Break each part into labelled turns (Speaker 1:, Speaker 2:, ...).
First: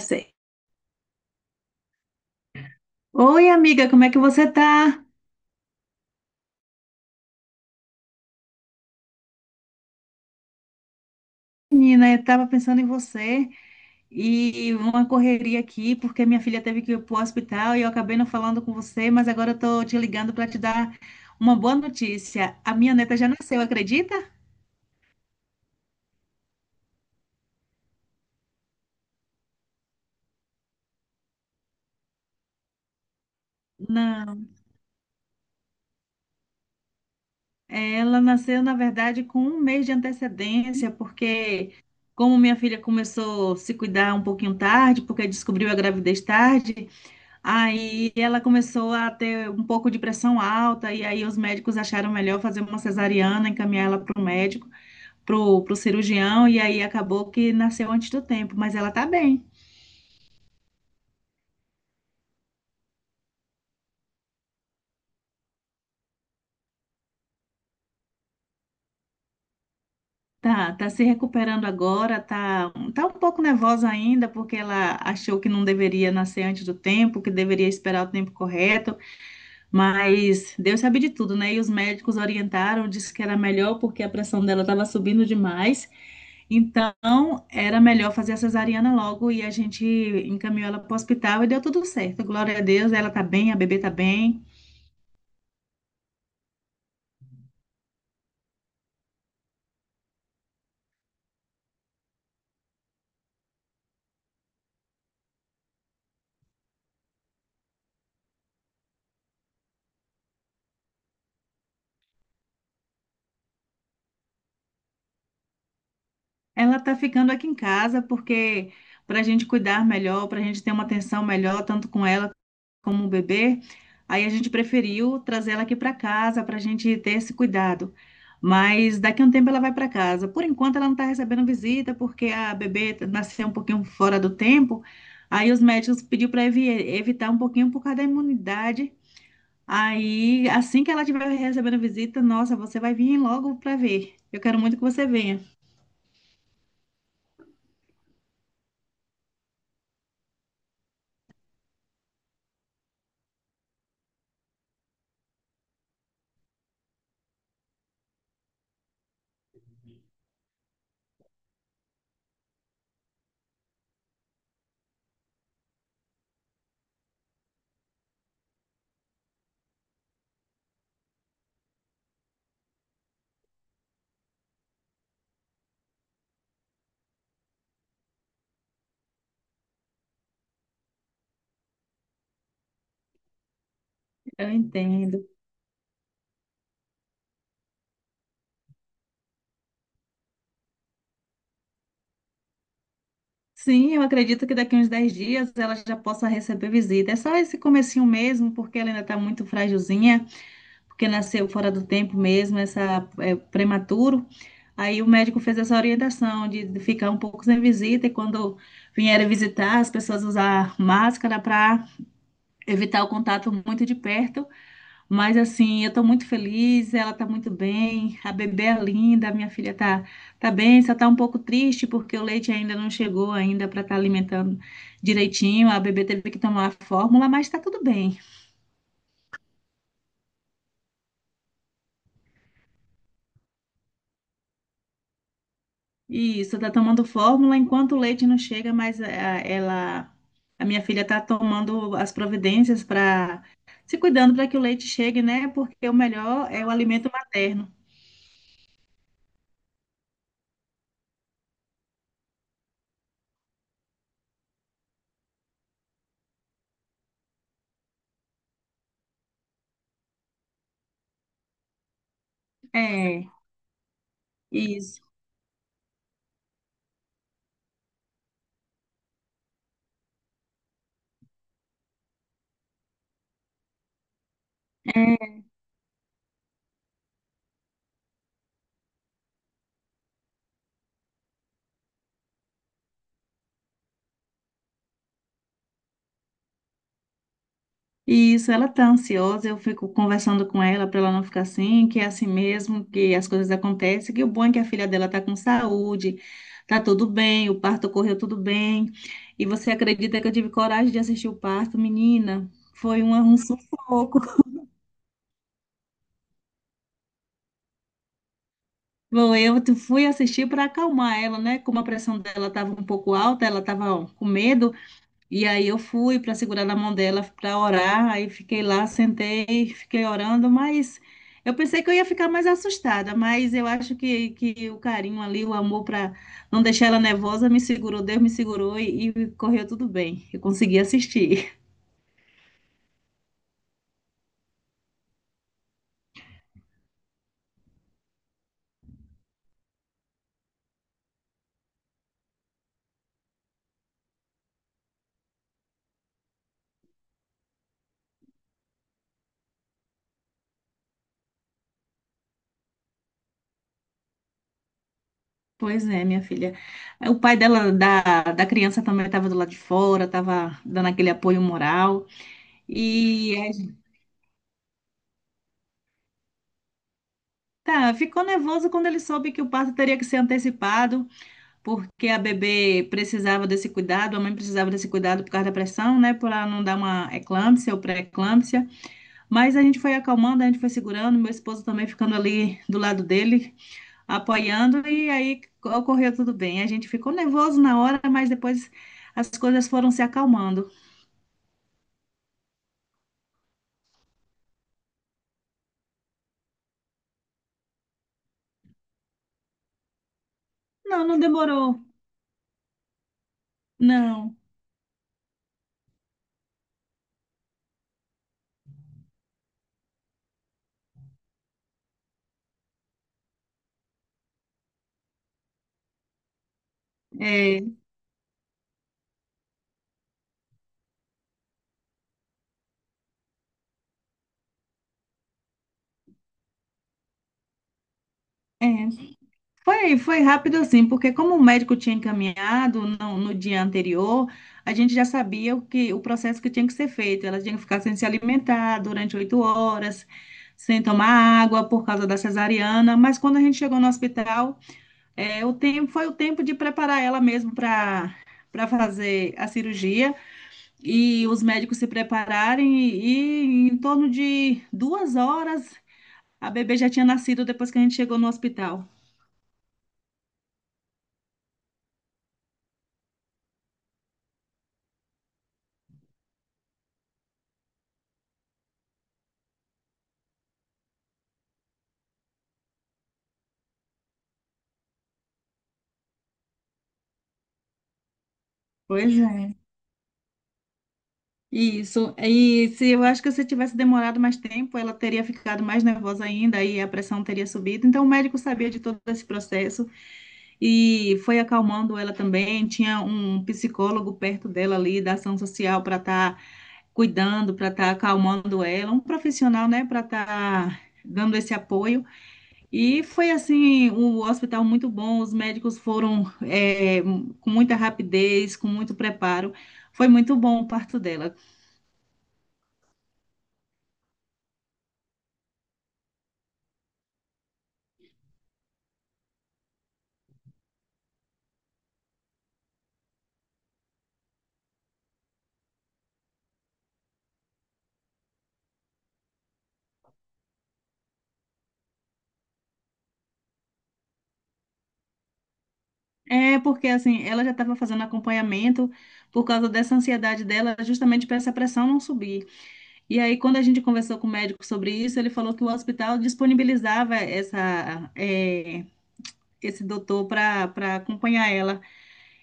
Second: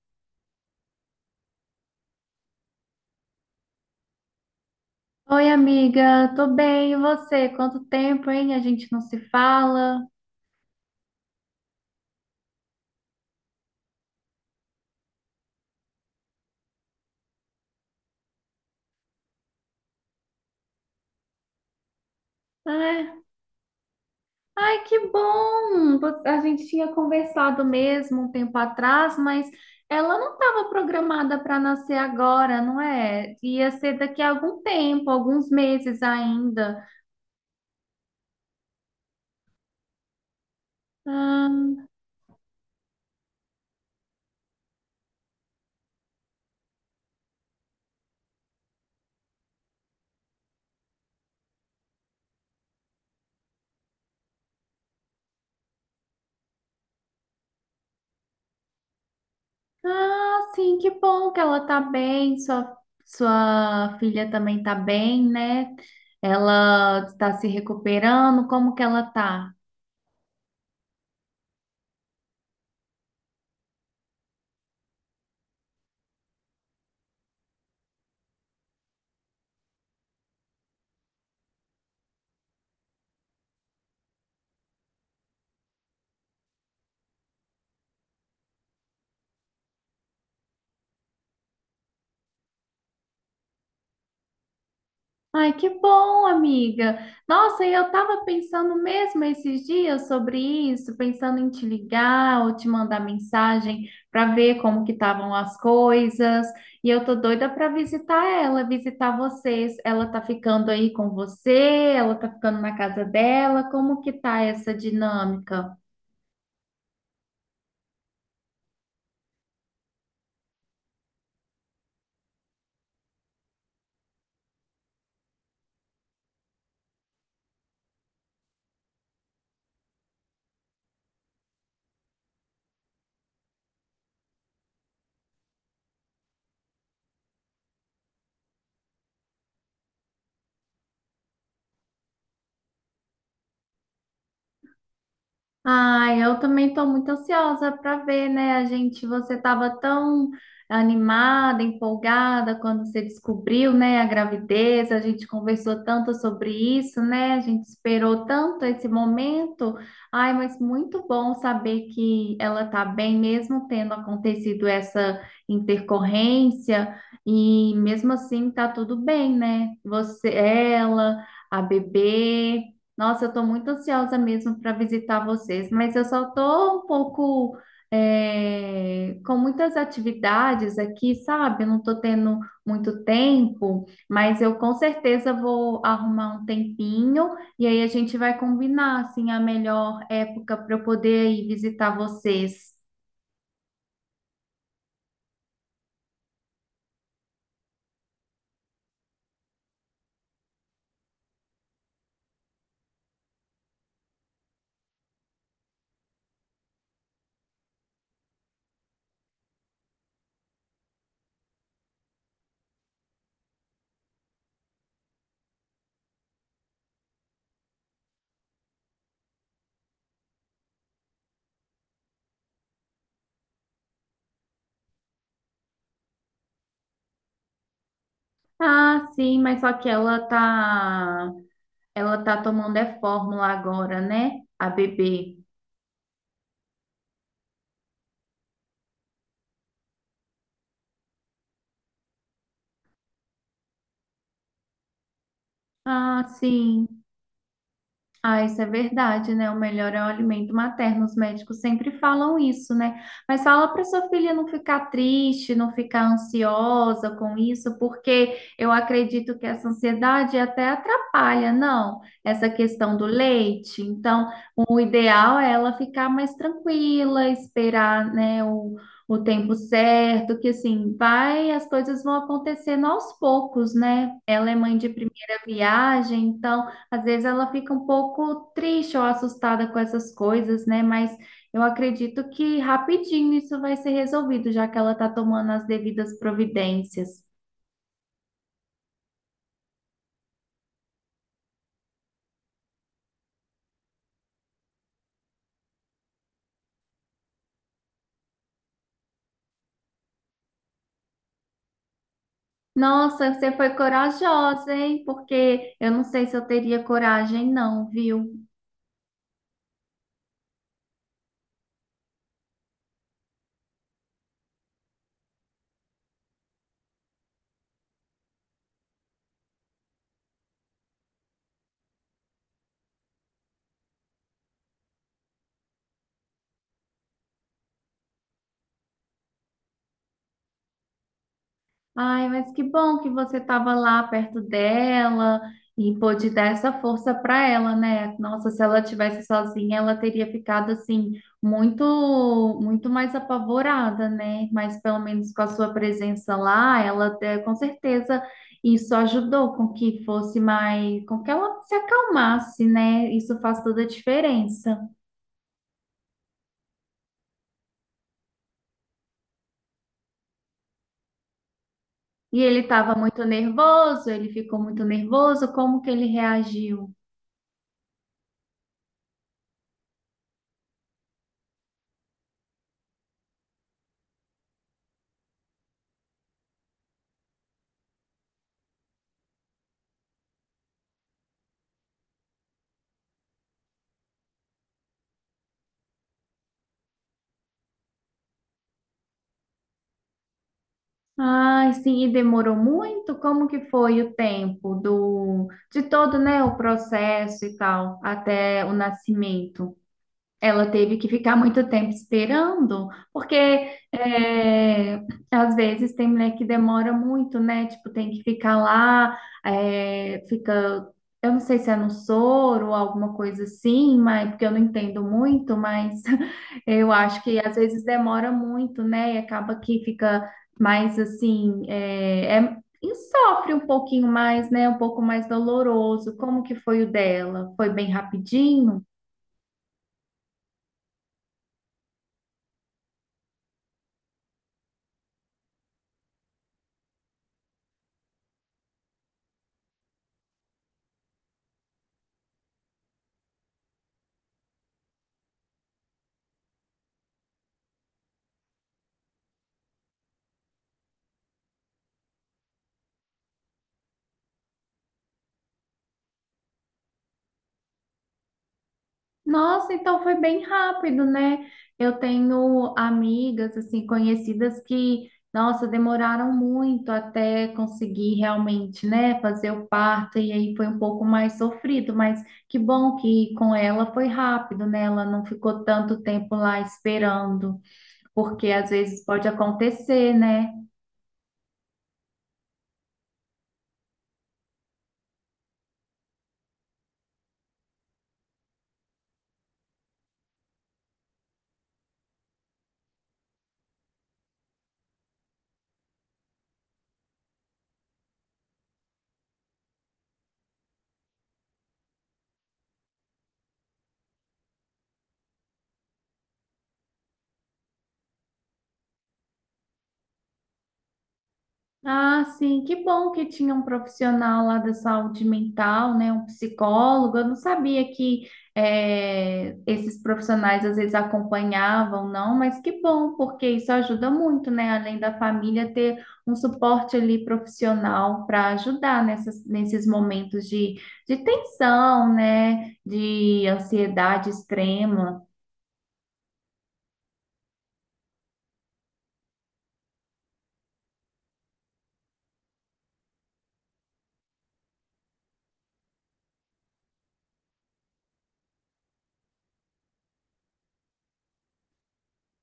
Speaker 1: Sei. Oi, amiga, como é que você tá?
Speaker 2: Oi, amiga, tô bem, e você? Quanto tempo, hein? A gente não se fala.
Speaker 1: Menina, eu tava pensando em você e uma correria aqui, porque minha filha teve que ir pro hospital e eu acabei não falando com você, mas agora eu tô te ligando para te dar uma boa notícia. A minha neta
Speaker 2: É.
Speaker 1: já nasceu, acredita?
Speaker 2: Ai, que bom! A gente tinha conversado mesmo um tempo atrás, mas ela não estava programada para nascer agora, não é? Ia ser daqui a
Speaker 1: Não,
Speaker 2: algum tempo, alguns meses ainda.
Speaker 1: ela nasceu, na verdade, com um mês de antecedência,
Speaker 2: Ah,
Speaker 1: porque como minha filha começou a se cuidar um pouquinho tarde, porque descobriu a gravidez tarde. Aí ela começou a ter um pouco de pressão alta, e aí os médicos acharam melhor fazer uma cesariana, encaminhar ela para o médico, para o cirurgião, e aí acabou que nasceu antes do tempo, mas ela tá bem.
Speaker 2: ah, sim, que bom que ela tá bem, sua filha também tá bem, né? Ela está se recuperando, como que ela tá?
Speaker 1: Tá, tá se recuperando agora, tá, tá um pouco nervosa ainda, porque ela achou que não deveria nascer antes do tempo, que deveria esperar o tempo correto, mas Deus sabe de tudo, né? E os médicos orientaram, disse que era melhor porque a pressão dela estava subindo demais. Então, era melhor fazer a cesariana logo e a gente encaminhou ela para o hospital e deu tudo certo. Glória a Deus, ela tá bem, a bebê tá bem.
Speaker 2: Ai, que bom, amiga. Nossa, e eu tava pensando mesmo esses dias sobre isso, pensando em te ligar ou te mandar mensagem para ver como que estavam as coisas. E eu tô doida para visitar ela, visitar vocês. Ela tá ficando aí com você? Ela tá ficando na casa dela? Como que tá essa dinâmica?
Speaker 1: Ela tá ficando aqui em casa porque para a gente cuidar melhor, para a gente ter uma atenção melhor, tanto com ela como um bebê, aí a gente preferiu trazer ela aqui para casa para a gente ter esse cuidado. Mas daqui a um tempo ela vai para casa. Por enquanto ela não está recebendo visita porque a bebê nasceu um pouquinho fora do tempo. Aí os médicos pediu para evitar um pouquinho por causa da imunidade. Aí assim que ela estiver recebendo visita, nossa, você vai vir logo para ver. Eu quero muito que você venha.
Speaker 2: Ai, eu também estou muito ansiosa para ver, né? A gente, você estava tão animada, empolgada quando você descobriu, né, a gravidez. A gente conversou tanto sobre isso, né? A gente esperou tanto esse momento. Ai, mas muito bom saber que ela está bem, mesmo tendo acontecido essa intercorrência. E mesmo assim, tá tudo bem, né? Você, ela, a bebê. Nossa, eu estou muito ansiosa mesmo para visitar vocês, mas eu só estou um pouco com muitas atividades aqui, sabe? Eu não estou tendo muito tempo, mas
Speaker 1: Eu
Speaker 2: eu com
Speaker 1: entendo.
Speaker 2: certeza vou arrumar um tempinho, e aí a gente vai combinar assim a melhor época para eu poder ir visitar vocês.
Speaker 1: Sim, eu acredito que daqui uns 10 dias ela já possa receber visita. É só esse comecinho mesmo, porque ela ainda está muito frágilzinha, porque nasceu fora do tempo mesmo, essa é, prematuro. Aí o médico fez essa orientação de ficar um pouco sem visita e quando vierem visitar, as pessoas usar máscara para evitar o contato muito de perto. Mas assim, eu estou muito feliz, ela está muito bem, a bebê é linda, a minha filha está, tá bem, só está um pouco triste porque o leite ainda não chegou ainda para estar alimentando direitinho. A bebê teve que tomar a fórmula, mas está tudo bem.
Speaker 2: Ah, sim, mas só que ela tá tomando é fórmula agora, né? A bebê.
Speaker 1: Isso, está tomando fórmula enquanto o leite não chega, mas ela, a minha filha está tomando as providências para se cuidando para que o leite chegue, né? Porque o
Speaker 2: Ah,
Speaker 1: melhor é o
Speaker 2: sim.
Speaker 1: alimento materno.
Speaker 2: Ah, isso é verdade, né? O melhor é o alimento materno. Os médicos sempre falam isso, né? Mas fala para sua filha não ficar triste, não ficar ansiosa com isso, porque eu acredito que essa ansiedade até atrapalha, não? Essa questão do
Speaker 1: É,
Speaker 2: leite. Então, o
Speaker 1: isso.
Speaker 2: ideal é ela ficar mais tranquila, esperar, né, o tempo certo, que assim, vai, as coisas vão acontecendo aos poucos, né? Ela é mãe de primeira viagem, então. Às vezes ela fica um pouco triste ou assustada com essas coisas, né? Mas eu acredito que rapidinho isso vai ser resolvido, já que ela está tomando as devidas providências.
Speaker 1: E isso, ela tá ansiosa, eu fico conversando com ela para ela não ficar assim, que é assim mesmo, que as coisas acontecem, que o bom é que a filha dela tá com saúde, tá tudo bem, o parto correu tudo bem. E você acredita que eu tive coragem de assistir o parto, menina? Foi um,
Speaker 2: Nossa,
Speaker 1: um
Speaker 2: você foi
Speaker 1: sufoco.
Speaker 2: corajosa, hein? Porque eu não sei se eu teria coragem, não, viu?
Speaker 1: Bom, eu fui assistir para acalmar ela, né? Como a pressão dela estava um pouco alta, ela estava com medo. E aí eu fui para segurar na mão dela para orar, aí fiquei lá, sentei, fiquei orando, mas eu pensei que eu ia ficar mais assustada, mas eu acho que o carinho ali, o amor para não deixar ela nervosa, me segurou, Deus me segurou e correu tudo bem. Eu consegui assistir.
Speaker 2: Ai, mas que bom que você estava lá perto dela e pôde dar essa força para ela, né? Nossa, se ela tivesse sozinha, ela teria ficado assim muito, muito mais apavorada, né? Mas pelo menos com a sua presença lá, ela com certeza isso ajudou com que fosse mais, com que ela se acalmasse, né? Isso faz toda a diferença.
Speaker 1: Pois é, minha filha. O pai dela, da criança também estava do lado de fora, estava dando aquele apoio moral.
Speaker 2: E ele estava muito
Speaker 1: E a gente-
Speaker 2: nervoso, ele ficou muito nervoso, como que ele reagiu?
Speaker 1: tá, ficou nervoso quando ele soube que o parto teria que ser antecipado, porque a bebê precisava desse cuidado, a mãe precisava desse cuidado por causa da pressão, né? Por ela não dar uma eclâmpsia ou pré-eclâmpsia. Mas a gente foi acalmando, a gente foi segurando, meu esposo também ficando ali do lado dele, apoiando, e aí ocorreu tudo bem. A gente ficou nervoso na hora, mas depois as coisas foram se acalmando.
Speaker 2: Ai, sim, e demorou muito? Como que foi o tempo do de todo, né, o processo e tal, até o nascimento? Ela teve que
Speaker 1: Não, não
Speaker 2: ficar muito
Speaker 1: demorou.
Speaker 2: tempo esperando, porque
Speaker 1: Não.
Speaker 2: às vezes tem mulher que demora muito, né? Tipo, tem que ficar lá, é, fica, eu não sei se é no soro ou alguma coisa assim, mas porque eu não entendo muito, mas eu acho que às
Speaker 1: É,
Speaker 2: vezes demora muito, né? E acaba que fica mais assim, e sofre um pouquinho mais, né? Um pouco mais doloroso. Como que foi o dela? Foi bem
Speaker 1: é.
Speaker 2: rapidinho?
Speaker 1: Foi, foi rápido assim, porque como o médico tinha encaminhado no dia anterior, a gente já sabia o processo que tinha que ser feito. Ela tinha que ficar sem se alimentar durante 8 horas, sem tomar água por causa da cesariana. Mas quando a gente chegou no hospital, é, o tempo foi o tempo de preparar ela mesmo para fazer a cirurgia e os médicos se prepararem e em torno de 2 horas a bebê já tinha nascido depois que a gente chegou no hospital.
Speaker 2: Nossa, então foi bem rápido, né? Eu tenho amigas, assim, conhecidas que, nossa, demoraram muito até conseguir realmente, né, fazer o parto, e aí foi um pouco mais sofrido, mas que bom que com ela foi rápido, né? Ela não ficou tanto tempo lá esperando, porque às vezes
Speaker 1: Pois
Speaker 2: pode
Speaker 1: é.
Speaker 2: acontecer, né?
Speaker 1: Isso. E se eu acho que se tivesse demorado mais tempo, ela teria ficado mais nervosa ainda e a pressão teria subido. Então, o médico sabia de todo esse processo e foi acalmando ela também. Tinha um psicólogo perto dela ali, da ação social, para estar cuidando, para estar acalmando ela, um profissional, né, para estar dando esse apoio. E foi assim, o hospital muito bom, os médicos foram, com muita rapidez, com muito preparo. Foi muito bom o parto dela.
Speaker 2: Ah, sim, que bom que tinha um profissional lá da saúde mental, né? Um psicólogo. Eu não sabia que esses profissionais às vezes acompanhavam, não, mas que bom, porque isso ajuda muito, né? Além da família ter um suporte ali profissional para ajudar nesses momentos de tensão, né? De ansiedade extrema.
Speaker 1: É, porque assim, ela já estava fazendo acompanhamento por causa dessa ansiedade dela, justamente para essa pressão não subir. E aí, quando a gente conversou com o médico sobre isso, ele falou que o hospital disponibilizava esse doutor para acompanhar ela.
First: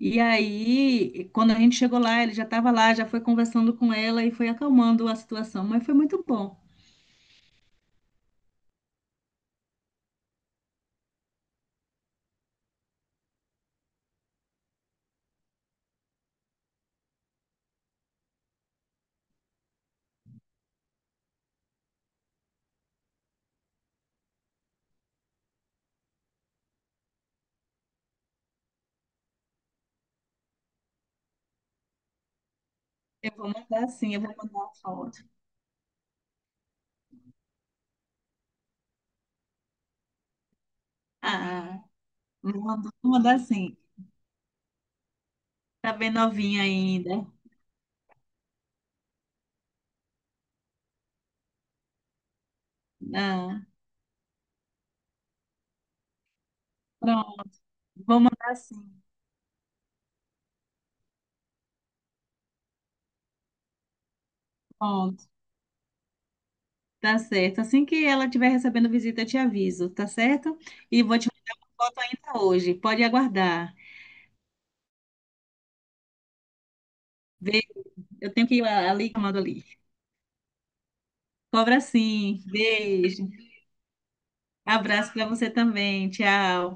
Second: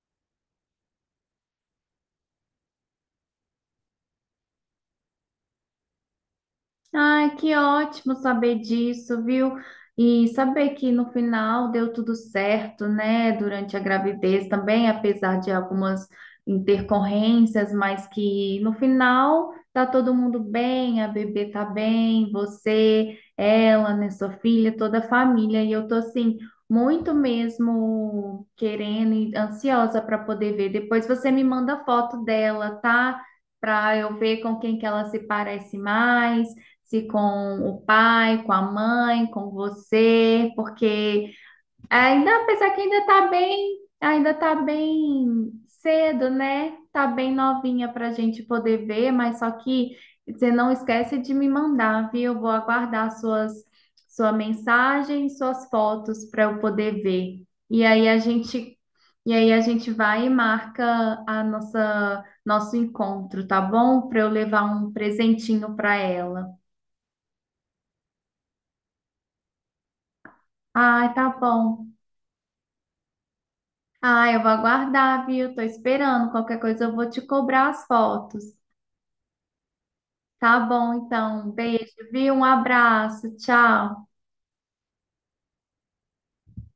Speaker 1: E aí, quando a gente chegou lá, ele já estava lá, já foi conversando com ela e foi acalmando a situação. Mas foi muito bom.
Speaker 2: Ai, que ótimo saber disso, viu? E saber que no final deu tudo certo, né? Durante a gravidez também, apesar de algumas intercorrências, mas que no final tá todo mundo bem, a bebê tá bem, você, ela, né, sua filha, toda a família. E eu tô assim, muito mesmo querendo e ansiosa para poder ver. Depois você me manda foto dela, tá?
Speaker 1: Eu vou mandar
Speaker 2: Para
Speaker 1: sim,
Speaker 2: eu
Speaker 1: eu vou
Speaker 2: ver
Speaker 1: mandar
Speaker 2: com
Speaker 1: uma
Speaker 2: quem que ela se
Speaker 1: foto.
Speaker 2: parece mais, se com o pai, com a mãe, com você, porque
Speaker 1: Ah,
Speaker 2: ainda, apesar que
Speaker 1: vou mandar sim.
Speaker 2: ainda tá bem
Speaker 1: Tá bem
Speaker 2: cedo,
Speaker 1: novinha
Speaker 2: né? Tá
Speaker 1: ainda.
Speaker 2: bem novinha pra gente poder ver, mas só que você não esquece de me mandar, viu? Eu vou aguardar suas
Speaker 1: Ah,
Speaker 2: sua mensagem, e suas fotos para eu poder
Speaker 1: pronto.
Speaker 2: ver. E aí a
Speaker 1: Vou mandar sim,
Speaker 2: gente e aí a gente vai e marca a nossa nosso encontro, tá bom? Para eu levar um
Speaker 1: pronto.
Speaker 2: presentinho para ela.
Speaker 1: Tá certo. Assim que ela estiver recebendo visita, eu te aviso, tá certo? E
Speaker 2: Ai,
Speaker 1: vou
Speaker 2: tá
Speaker 1: te mandar
Speaker 2: bom.
Speaker 1: uma foto ainda hoje. Pode aguardar.
Speaker 2: Ai, eu vou aguardar, viu? Tô esperando. Qualquer coisa eu vou te
Speaker 1: Vê,
Speaker 2: cobrar as
Speaker 1: eu
Speaker 2: fotos.
Speaker 1: tenho que ir ali, chamando ali.
Speaker 2: Tá bom, então.
Speaker 1: Cobra
Speaker 2: Beijo, viu?
Speaker 1: sim.
Speaker 2: Um
Speaker 1: Beijo.
Speaker 2: abraço. Tchau.
Speaker 1: Abraço para você também. Tchau.